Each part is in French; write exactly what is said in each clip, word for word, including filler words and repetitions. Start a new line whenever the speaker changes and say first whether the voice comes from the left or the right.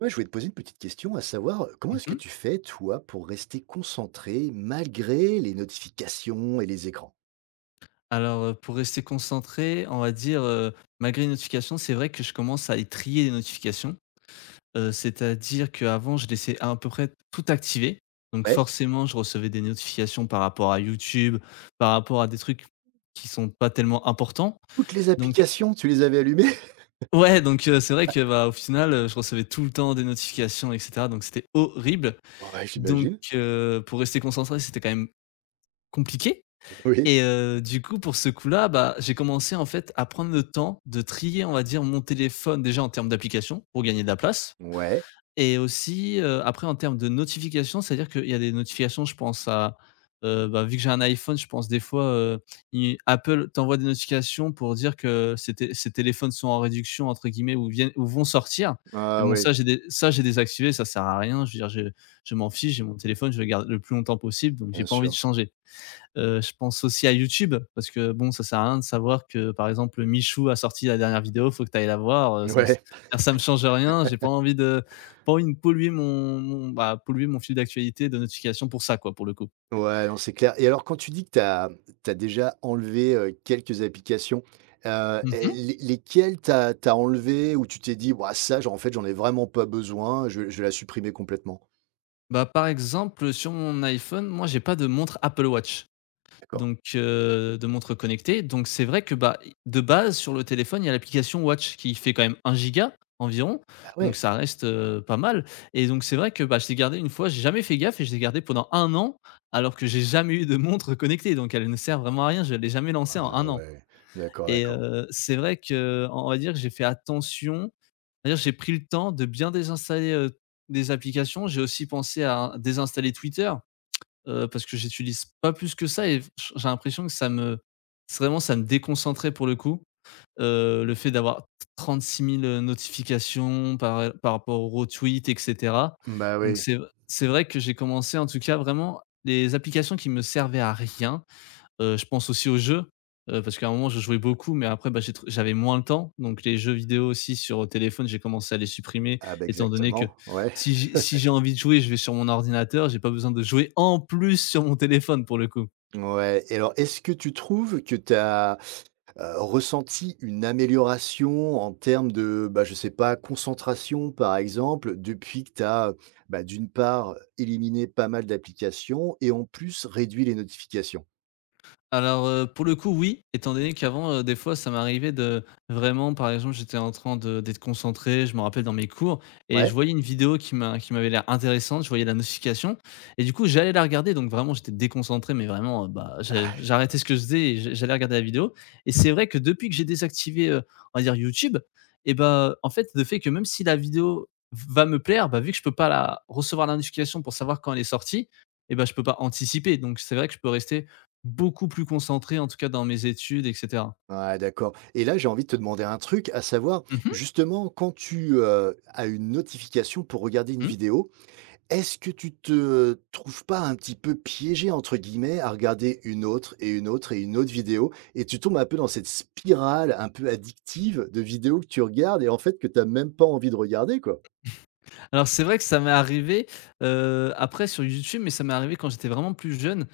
right: Ouais, je voulais te poser une petite question, à savoir, euh, comment est-ce que
left: Mmh.
right: tu fais, toi, pour rester concentré malgré les notifications et les écrans?
left: Alors, heu, pour rester concentré, on va dire, heu, malgré les notifications, c'est vrai que je commence à y trier les notifications. Heu, c'est-à-dire qu'avant, je laissais à peu près tout activé. Donc
right: Ouais,
left: forcément, je recevais des notifications par rapport à YouTube, par rapport à des trucs qui sont pas tellement importants.
right: toutes les
left: Donc
right: applications, tu les avais allumées?
left: ouais, donc heu, c'est vrai que, bah, au final, heu, je recevais tout le temps des notifications et cetera, donc c'était horrible.
right: Ouais,
left: Donc
right: j'imagine.
left: heu, pour rester concentré, c'était quand même compliqué.
right: Oui.
left: Et heu, du coup, pour ce coup-là, bah, j'ai commencé, en fait, à prendre le temps de trier, on va dire, mon téléphone, déjà en termes d'applications, pour gagner de la place,
right: Ouais.
left: et aussi, heu, après en termes de notifications, c'est-à-dire qu'il y a des notifications, je pense à, heu, bah, vu que j'ai un iPhone, je pense des fois, heu, i Apple t'envoie des notifications pour dire que ces té ces téléphones sont en réduction, entre guillemets, ou viennent ou vont sortir. Et
right: Ah
left: bon,
right: ouais,
left: ça, j'ai dé ça, j'ai désactivé, ça sert à rien. Je veux dire, je je m'en fiche, j'ai mon téléphone, je le garde le plus longtemps possible, donc j'ai
right: bien
left: pas envie de
right: sûr.
left: changer. Heu, je pense aussi à YouTube parce que bon, ça sert à rien de savoir que, par exemple, Michou a sorti la dernière vidéo, faut que tu ailles la voir. Heu, ça me
right: Ouais.
left: ça me change rien, j'ai pas envie de pas envie de polluer mon mon bah, polluer mon fil d'actualité de notifications pour ça, quoi, pour le coup.
right: Ouais, non, c'est clair. Et alors quand tu dis que tu as déjà enlevé, heu, quelques applications, heu, et
left: Mmh.
right: les lesquelles t'as as enlevé ou tu t'es dit: «Ouah, ça, genre en fait, j'en ai vraiment pas besoin, je vais je vais la supprimer complètement»?
left: Bah, par exemple, sur mon iPhone, moi, j'ai pas de montre Apple Watch.
right: D'accord.
left: Donc heu, de montres connectées, donc c'est vrai que, bah, de base sur le téléphone, il y a l'application Watch qui fait quand même un giga environ,
right: Ah
left: donc
right: ouais!
left: ça reste, heu, pas mal, et donc c'est vrai que, bah, je l'ai gardé une fois, j'ai jamais fait gaffe et je l'ai gardé pendant un an, alors que j'ai jamais eu de montre connectée, donc elle ne sert vraiment à rien, je l'ai jamais lancée en
right: Ah
left: un an.
right: ouais. D'accord,
left: Et
right: d'accord.
left: heu, c'est vrai que on va dire que j'ai fait attention, on va dire j'ai pris le temps de bien désinstaller, heu, des applications. J'ai aussi pensé à désinstaller Twitter. Heu, parce que j'utilise pas plus que ça, et j j'ai l'impression que ça me c'est vraiment ça me déconcentrait pour le coup. Heu, le fait d'avoir trente-six mille euh, notifications par, euh, par rapport aux retweets et cetera.
right: Bah,
left: Donc
right: oui.
left: c'est c'est vrai que j'ai commencé en tout cas vraiment les applications qui me servaient à rien. Heu, je pense aussi aux jeux, heu, parce qu'à un moment je jouais beaucoup, mais après, bah, j'ai tr j'avais moins le temps, donc les jeux vidéo aussi sur téléphone, j'ai commencé à les supprimer,
right: Ah, bah,
left: étant donné que
right: exactement, ouais.
left: si j'ai si j'ai envie de jouer, je vais sur mon ordinateur, j'ai pas besoin de jouer en plus sur mon téléphone pour le coup.
right: Ouais et alors est-ce que tu trouves que tu as, heu, ressenti une amélioration en termes de, bah, je sais pas, concentration par exemple, depuis que tu as, bah, d'une part, éliminé pas mal d'applications et en plus réduit les notifications?
left: Alors, heu, pour le coup, oui, étant donné qu'avant, heu, des fois, ça m'arrivait de vraiment, par exemple, j'étais en train de d'être concentré, je me rappelle dans mes cours, et je
right: Ouais?
left: voyais une vidéo qui m'a qui m'avait l'air intéressante, je voyais la notification, et du coup, j'allais la regarder. Donc vraiment, j'étais déconcentré mais vraiment, heu, bah, j'ai j'arrêtais ce que je faisais et j'a j'allais regarder la vidéo. Et c'est vrai que depuis que j'ai désactivé, heu, on va dire YouTube, et bah, en fait, le fait que même si la vidéo va me plaire, bah, vu que je peux pas la recevoir la notification pour savoir quand elle est sortie, et bah, je peux pas anticiper. Donc c'est vrai que je peux rester beaucoup plus concentré, en tout cas dans mes études et cetera.
right: Ouais, d'accord. Et là, j'ai envie de te demander un truc, à savoir,
left: Mmh
right: justement, quand tu, heu, as une notification pour regarder une
left: mh, mmh.
right: vidéo, est-ce que tu te trouves pas un petit peu «piégé» entre guillemets à regarder une autre et une autre et une autre vidéo et tu tombes un peu dans cette spirale un peu addictive de vidéos que tu regardes et en fait que tu as même pas envie de regarder quoi?
left: Alors c'est vrai que ça m'est arrivé, heu, après sur YouTube, mais ça m'est arrivé quand j'étais vraiment plus jeune,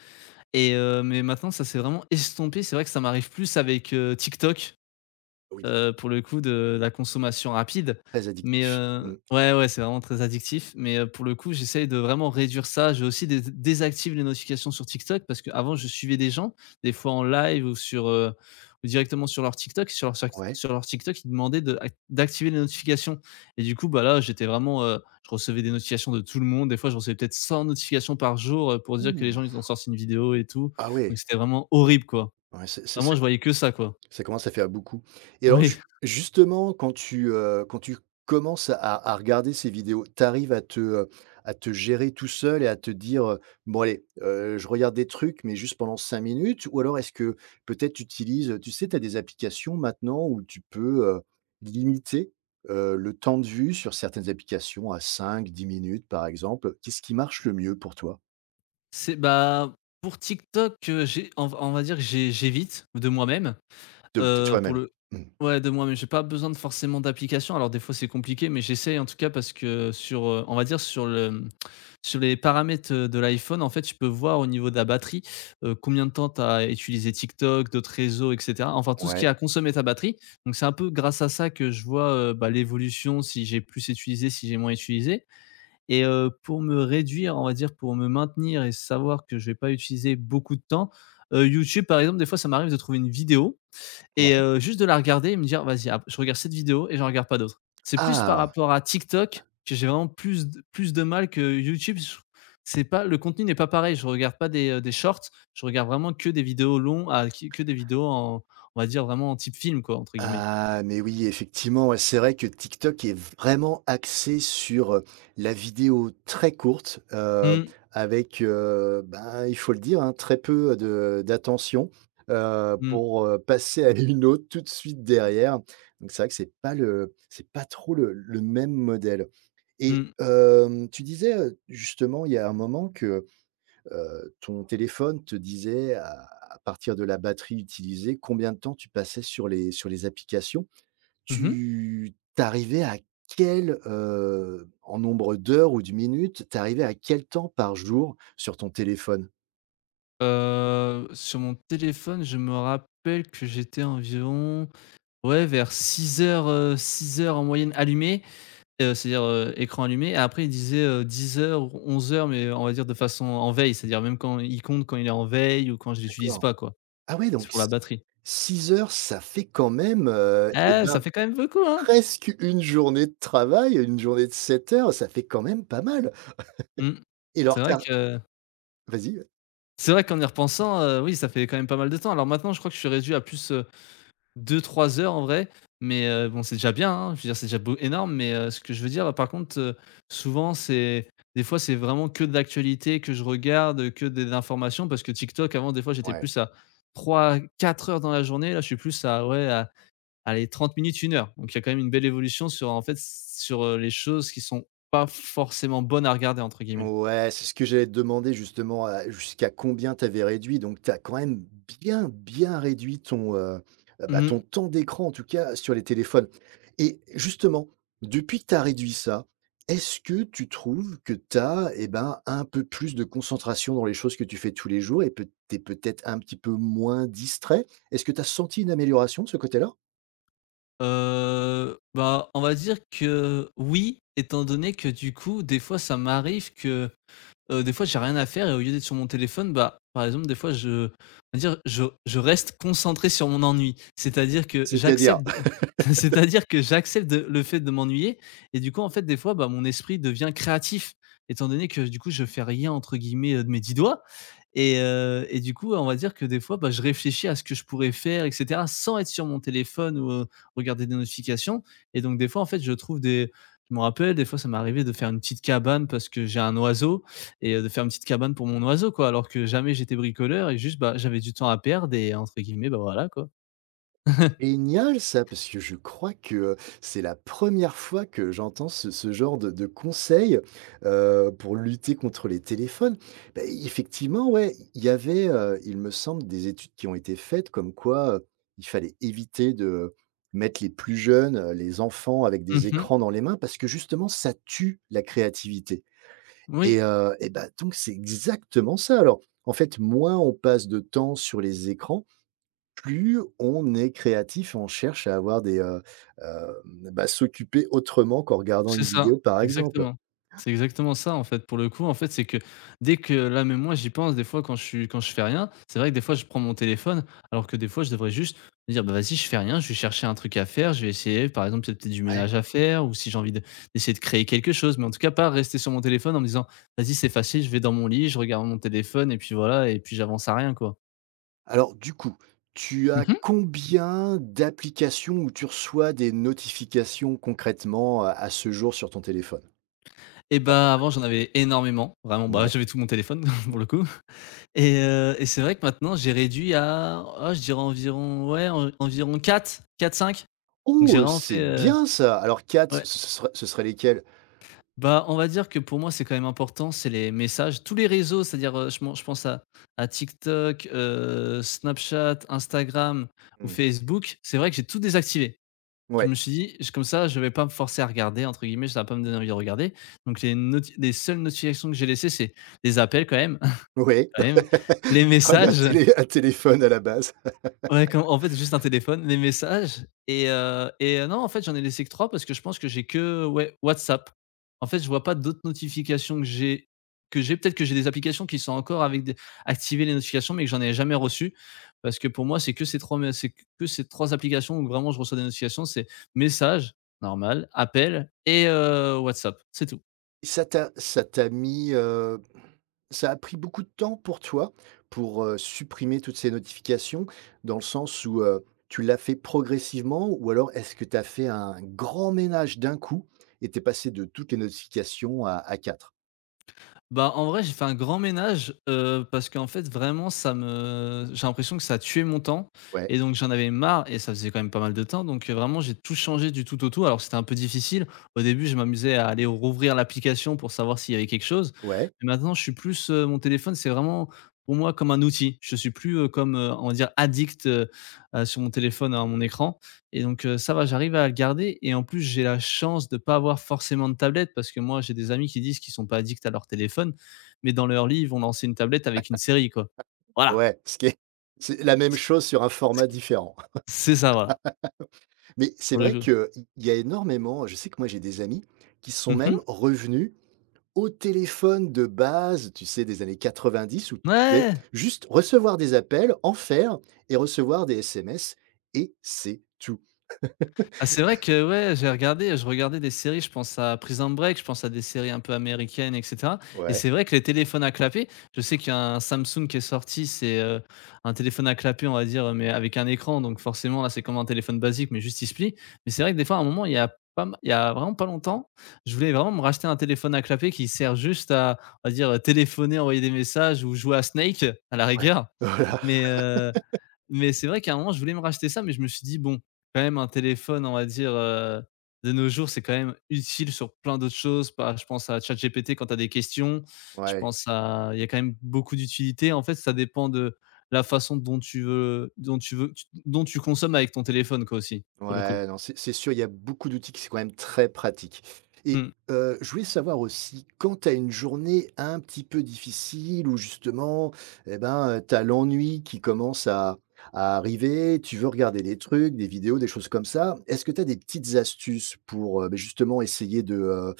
left: et heu, mais maintenant ça s'est vraiment estompé. C'est vrai que ça m'arrive plus avec, heu, TikTok.
right: Oui,
left: Heu, pour le coup de la consommation rapide,
right: très
left: mais
right: addictif.
left: heu,
right: Mmh,
left: ouais, ouais, c'est vraiment très addictif, mais heu, pour le coup, j'essaye de vraiment réduire ça. J'ai aussi dés désactive les notifications sur TikTok parce qu'avant, je suivais des gens, des fois en live ou sur, heu, ou directement sur leur TikTok. Sur leur sur
right: ouais.
left: sur leur TikTok, ils demandaient de d'activer les notifications, et du coup, bah, là, j'étais vraiment, heu, je recevais des notifications de tout le monde. Des fois, je recevais peut-être cent notifications par jour, heu, pour dire que les
right: Ouh!
left: gens, ils ont sorti une vidéo et tout,
right: Ah
left: donc
right: ouais,
left: c'était vraiment horrible, quoi.
right: ouais, c'est c'est
left: Vraiment,
right: ça.
left: je voyais que ça, quoi.
right: Ça commence à faire beaucoup. Et alors
left: Oui.
right: ju justement quand tu, heu, quand tu commences à à regarder ces vidéos, tu arrives à te, heu, à te gérer tout seul et à te dire, heu: «Bon allez, heu, je regarde des trucs mais juste pendant cinq minutes» ou alors est-ce que peut-être tu utilises, tu sais, tu as des applications maintenant où tu peux, heu, limiter, heu, le temps de vue sur certaines applications à cinq, dix minutes par exemple? Qu'est-ce qui marche le mieux pour toi?
left: C'est bah, pour TikTok, heu, j'ai on va on va dire que j'ai j'évite de moi-même,
right: De de
left: heu, pour
right: toi-même?
left: le
right: Mmh.
left: ouais, de moi-même, j'ai pas besoin de forcément d'application. Alors des fois, c'est compliqué, mais j'essaye en tout cas parce que sur, heu, on va dire sur le, mmh, sur les paramètres, heu, de l'iPhone, en fait, tu peux voir au niveau de la batterie, heu, combien de temps tu as utilisé TikTok, d'autres réseaux et cetera. Enfin, tout ce qui
right: Ouais,
left: a consommé ta batterie. Donc c'est un peu grâce à ça que je vois, heu, bah, l'évolution, si j'ai plus utilisé, si j'ai moins utilisé. Et heu, pour me réduire, on va dire, pour me maintenir et savoir que je vais pas utiliser beaucoup de temps, heu, YouTube, par exemple, des fois, ça m'arrive de trouver une vidéo, et
right: ouais.
left: heu, juste de la regarder et me dire: «Vas-y, ap je regarde cette vidéo et j'en regarde pas d'autres». C'est plus par
right: Ah!
left: rapport à TikTok que j'ai vraiment plus d plus de mal que YouTube. Je C'est pas le contenu n'est pas pareil. Je regarde pas des, heu, des shorts. Je regarde vraiment que des vidéos longues, à qui que des vidéos en on va dire, vraiment en type film, quoi, entre guillemets.
right: Ah, mais oui, effectivement, ouais, c'est vrai que TikTok est vraiment axé sur, heu, la vidéo très courte, heu,
left: Mmh.
right: avec, heu, ben, il faut le dire, hein, très peu de d'attention, heu,
left: Mmh.
right: pour, heu, passer à une autre tout de suite derrière. Donc c'est vrai que c'est pas le c'est pas trop le le même modèle. Et
left: Mmh.
right: hem, tu disais, heu, justement, il y a un moment que heu, ton téléphone te disait à à partir de la batterie utilisée, combien de temps tu passais sur les sur les applications.
left: Mmh.
right: Tu tu arrivais à quel, heu, en nombre d'heures ou de minutes, tu arrivais à quel temps par jour sur ton téléphone?
left: Heu, sur mon téléphone, je me rappelle que j'étais environ, ouais, vers six heures, heu, 6 heures en moyenne allumé, heu, c'est-à-dire, heu, écran allumé. Et après, il disait, euh, dix heures, ou onze heures, mais on va dire de façon en veille, c'est-à-dire même quand il compte quand il est en veille ou quand je l'utilise
right: D'accord.
left: pas, quoi.
right: Ah ouais,
left: C'est
right: donc
left: pour la
right: six
left: batterie.
right: heures, ça fait quand même, heu et
left: Eh,
right: ben,
left: ça fait quand même beaucoup, hein?
right: presque une journée de travail, une journée de sept heures, ça fait quand même pas mal.
left: Mmh.
right: Et
left: C'est
right: leur tu
left: vrai que
right: vas-y.
left: c'est vrai qu'en y repensant, heu, oui, ça fait quand même pas mal de temps. Alors maintenant, je crois que je suis réduit à plus, euh, deux trois heures en vrai, mais heu, bon, c'est déjà bien, hein. Je veux dire, c'est déjà beau énorme, mais heu, ce que je veux dire, par contre, heu, souvent, c'est des fois, c'est vraiment que de l'actualité que je regarde, que des informations parce que TikTok, avant, des fois, j'étais
right: Ouais.
left: plus à trois quatre heures dans la journée. Là, je suis plus à, ouais, à allez, trente minutes, une heure. Donc il y a quand même une belle évolution sur, en fait, sur, heu, les choses qui sont pas forcément «bonnes à regarder» entre guillemets.
right: Ouais, c'est ce que j'allais te demander justement, à jusqu'à combien tu avais réduit? Donc tu as quand même bien, bien réduit ton, heu, heu, bah,
left: Mmh mh.
right: ton temps d'écran, en tout cas sur les téléphones. Et justement, depuis que tu as réduit ça, est-ce que tu trouves que tu as, eh ben, un peu plus de concentration dans les choses que tu fais tous les jours et peut tu es peut-être un petit peu moins distrait? Est-ce que tu as senti une amélioration de ce côté-là?
left: Bah, on va dire que oui, étant donné que, du coup, des fois, ça m'arrive que Heu, des fois j'ai rien à faire, et au lieu d'être sur mon téléphone, bah, par exemple des fois je on dire je je reste concentré sur mon ennui. C'est-à-dire que
right: C'est-à-dire.
left: j'accepte de c'est-à-dire que j'accepte de le fait de m'ennuyer, et du coup en fait des fois, bah, mon esprit devient créatif étant donné que du coup je «fais rien» entre guillemets, heu, de mes dix doigts, et heu et du coup on va dire que des fois, bah, je réfléchis à ce que je pourrais faire et cetera sans être sur mon téléphone ou, heu, regarder des notifications. Et donc des fois en fait je trouve des je me rappelle, des fois ça m'est arrivé de faire une petite cabane parce que j'ai un oiseau, et heu, de faire une petite cabane pour mon oiseau, quoi. Alors que jamais j'étais bricoleur et juste, bah, j'avais du temps à perdre, et entre guillemets, bah, voilà, quoi.
right: Génial ça, parce que je crois que, heu, c'est la première fois que j'entends ce ce genre de de conseil, heu, pour lutter contre les téléphones. Bah, effectivement, ouais, il y avait, heu, il me semble des études qui ont été faites comme quoi, heu, il fallait éviter de mettre les plus jeunes, heu, les enfants avec des
left: Mmh.
right: écrans dans les mains parce que justement ça tue la créativité.
left: Oui,
right: Et heu et bah, donc c'est exactement ça alors. En fait, moins on passe de temps sur les écrans, plus on est créatif, on cherche à avoir des, heu, heu, bah, s'occuper autrement qu'en regardant
left: c'est
right: une
left: ça,
right: vidéo, par exemple.
left: exactement. C'est exactement ça, en fait. Pour le coup, en fait, c'est que dès que là, même moi, j'y pense des fois quand je suis quand je fais rien, c'est vrai que des fois, je prends mon téléphone, alors que des fois, je devrais juste me dire: «Bah, vas-y, je fais rien, je vais chercher un truc à faire, je vais essayer». Par exemple, peut-être du
right: Ouais.
left: ménage à faire ou si j'ai envie de d'essayer de créer quelque chose, mais en tout cas, pas rester sur mon téléphone en me disant: «Vas-y, c'est facile, je vais dans mon lit, je regarde mon téléphone et puis voilà et puis j'avance à rien, quoi».
right: Alors du coup, tu as
left: Mmh.
right: combien d'applications où tu reçois des notifications concrètement, heu, à ce jour sur ton téléphone?
left: Et
right: À peu
left: bah, avant,
right: près,
left: j'en avais énormément, vraiment, bah,
right: ouais.
left: j'avais tout mon téléphone pour le coup et heu et c'est vrai que maintenant j'ai réduit à, oh, je dirais environ, ouais, en environ quatre quatre cinq. Donc j'ai
right: Oh,
left: vraiment fait,
right: c'est
left: heu,
right: bien ça! Alors quatre,
left: ouais,
right: ce ce serait ce serait lesquelles?
left: bah, on va dire que pour moi, c'est quand même important, c'est les messages, tous les réseaux, c'est-à-dire, heu, je pen je pense à à TikTok, heu, Snapchat, Instagram ou
right: Mmh,
left: Facebook. C'est vrai que j'ai tout désactivé. Je
right: ouais,
left: me suis dit: «Je comme ça, je vais pas me forcer à regarder» entre guillemets, ça va pas me donner envie de regarder. Donc les noti les seules notifications que j'ai laissées, c'est les appels quand même,
right: ouais,
left: quand même, les
right: c'est quand même un
left: messages.
right: télé un téléphone à la base.
left: Ouais, quand en fait, juste un téléphone, les messages et heu et heu, non, en fait, j'en ai laissé que trois parce que je pense que j'ai que, ouais, WhatsApp. En fait, je vois pas d'autres notifications que j'ai que j'ai peut-être que j'ai des applications qui sont encore avec des activées les notifications, mais que j'en ai jamais reçues parce que pour moi, c'est que ces trois me c'est que ces trois applications où vraiment je reçois des notifications, c'est messages, normal, appel et heu, WhatsApp, c'est tout.
right: Ça t'a ça t'a mis, heu, ça a pris beaucoup de temps pour toi pour, heu, supprimer toutes ces notifications? Dans le sens où, heu, tu l'as fait progressivement ou alors est-ce que tu as fait un grand ménage d'un coup et tu es passé de toutes les notifications à à quatre?
left: Bah, en vrai, j'ai fait un grand ménage, heu, parce qu'en fait, vraiment, ça me j'ai l'impression que ça tuait mon temps
right: Ouais,
left: et donc j'en avais marre et ça faisait quand même pas mal de temps donc heu, vraiment, j'ai tout changé du tout au tout. Alors, c'était un peu difficile. Au début, je m'amusais à aller rouvrir l'application pour savoir s'il y avait quelque chose.
right: ouais,
left: Mais maintenant, je suis plus, heu, mon téléphone, c'est vraiment pour moi comme un outil. Je suis plus, heu, comme, heu, on va dire, addict, heu heu, sur mon téléphone à mon écran. Et donc heu, ça va, j'arrive à le garder et en plus, j'ai la chance de ne pas avoir forcément de tablette parce que moi, j'ai des amis qui disent qu'ils sont pas addicts à leur téléphone, mais dans leur lit, ils vont lancer une tablette avec une série, quoi. Voilà,
right: ouais, ce qui est c'est la même chose sur un format différent.
left: c'est ça, voilà,
right: Mais c'est
left: pour le
right: vrai
left: coup.
right: qu'il y a énormément. Je sais que moi j'ai des amis qui sont même
left: Mmh.
right: revenus au téléphone de base, tu sais, des années quatre-vingt-dix où tu pouvais
left: Ouais!
right: juste recevoir des appels, en faire et recevoir des S M S et c'est tout.
left: Ah, c'est vrai que ouais, j'ai regardé je regardais des séries, je pense à Prison Break, je pense à des séries un peu américaines et cetera et
right: Ouais,
left: c'est vrai que les téléphones à clapet, je sais qu'il y a un Samsung qui est sorti, c'est, heu, un téléphone à clapet, on va dire, mais avec un écran donc forcément là, c'est comme un téléphone basique mais juste il se plie. Mais c'est vrai que des fois, à un moment, il y a pas m il y a vraiment pas longtemps, je voulais vraiment me racheter un téléphone à clapet qui sert juste à, on va dire, téléphoner, envoyer des messages ou jouer à Snake, à la
right: ouais,
left: rigueur.
right: voilà,
left: Mais heu mais c'est vrai qu'à un moment, je voulais me racheter ça, mais je me suis dit: «Bon, quand même un téléphone, on va dire, heu, de nos jours, c'est quand même utile sur plein d'autres choses». Bah, je pense à ChatGPT quand tu as des questions, je
right: ouais.
left: pense à il y a quand même beaucoup d'utilité. En fait, ça dépend de la façon dont tu veux dont tu veux dont tu consommes avec ton téléphone quoi aussi, pour le coup.
right: Ouais, non, c'est c'est sûr, il y a beaucoup d'outils qui sont quand même très pratiques. Et
left: Mmh.
right: euh, je voulais savoir aussi, quand tu as une journée un petit peu difficile, où justement, eh ben, tu as l'ennui qui commence à, à arriver, tu veux regarder des trucs, des vidéos, des choses comme ça, est-ce que tu as des petites astuces pour euh, ben, justement essayer de euh,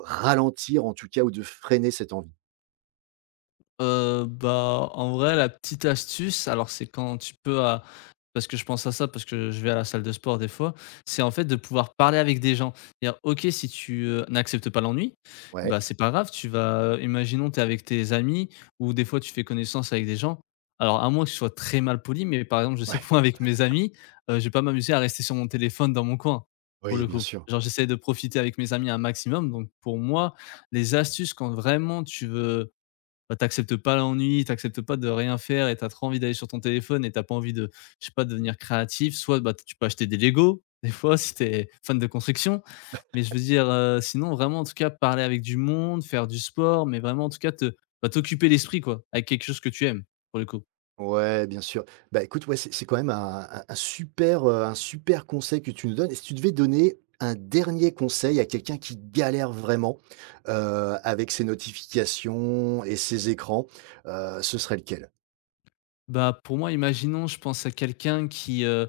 right: ralentir, en tout cas, ou de freiner cette envie?
left: Heu, bah, en vrai, la petite astuce, alors c'est quand tu peux à parce que je pense à ça, parce que je vais à la salle de sport des fois, c'est en fait de pouvoir parler avec des gens. Dire OK, si tu, heu, n'acceptes pas l'ennui,
right: Ouais,
left: bah, c'est pas grave, tu vas, euh, imaginons, tu es avec tes amis ou des fois tu fais connaissance avec des gens. Alors à moins que je sois très mal poli mais par exemple, je sais que
right: ouais,
left: moi avec mes amis, heu, je vais pas m'amuser à rester sur mon téléphone dans mon coin, pour
right: oui,
left: le
right: bien
left: coup.
right: sûr.
left: Genre j'essaie de profiter avec mes amis un maximum, donc pour moi, les astuces quand vraiment tu veux bah, t'acceptes pas l'ennui, t'acceptes pas de rien faire et t'as trop envie d'aller sur ton téléphone et t'as pas envie de, je sais pas, de devenir créatif. Soit, bah, tu peux acheter des Lego, des fois, si t'es fan de construction. Mais je veux dire, heu, sinon vraiment, en tout cas, parler avec du monde, faire du sport, mais vraiment, en tout cas, te bah, t'occuper l'esprit, quoi, avec quelque chose que tu aimes, pour le coup.
right: Ouais, bien sûr. Bah, écoute, ouais, c'est c'est quand même un un un super, heu, un super conseil que tu nous donnes. Et si tu devais donner un dernier conseil à quelqu'un qui galère vraiment, heu, avec ses notifications et ses écrans, heu, ce serait lequel?
left: Bah, pour moi, imaginons, je pense à quelqu'un qui euh,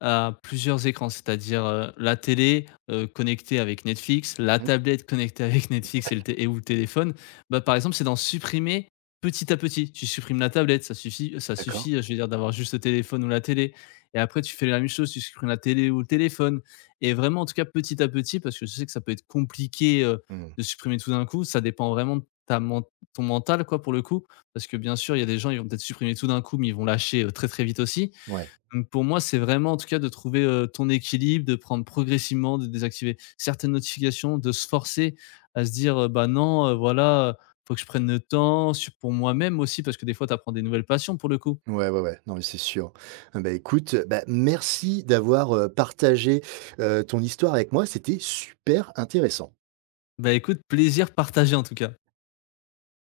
left: a plusieurs écrans, c'est-à-dire euh, la télé euh, connectée avec Netflix, la
right: Mmh,
left: tablette connectée avec Netflix et, le té- et ou le téléphone. Bah, par exemple, c'est d'en supprimer petit à petit. Tu supprimes la tablette, ça suffit, ça
right: d'accord.
left: suffit, euh, je veux dire, d'avoir juste le téléphone ou la télé. Et après, tu fais la même chose, tu supprimes la télé ou le téléphone. Et vraiment, en tout cas, petit à petit, parce que je sais que ça peut être compliqué euh,
right: Mmh.
left: de supprimer tout d'un coup, ça dépend vraiment de ta, men- ton mental, quoi, pour le coup parce que bien sûr, il y a des gens, ils vont peut-être supprimer tout d'un coup, mais ils vont lâcher, heu, très, très vite aussi.
right: Ouais.
left: Donc pour moi, c'est vraiment en tout cas de trouver, heu, ton équilibre, de prendre progressivement, de désactiver certaines notifications, de se forcer à se dire, heu: «Bah non, heu, voilà, heu, faut que je prenne le temps» sur pour moi-même aussi, parce que des fois, tu apprends des nouvelles passions pour le coup.
right: Ouais, ouais, ouais. Non, mais c'est sûr. Ah, bah, écoute, bah, merci d'avoir, heu, partagé, heu, ton histoire avec moi. C'était super intéressant.
left: Bah écoute, plaisir partagé en tout cas.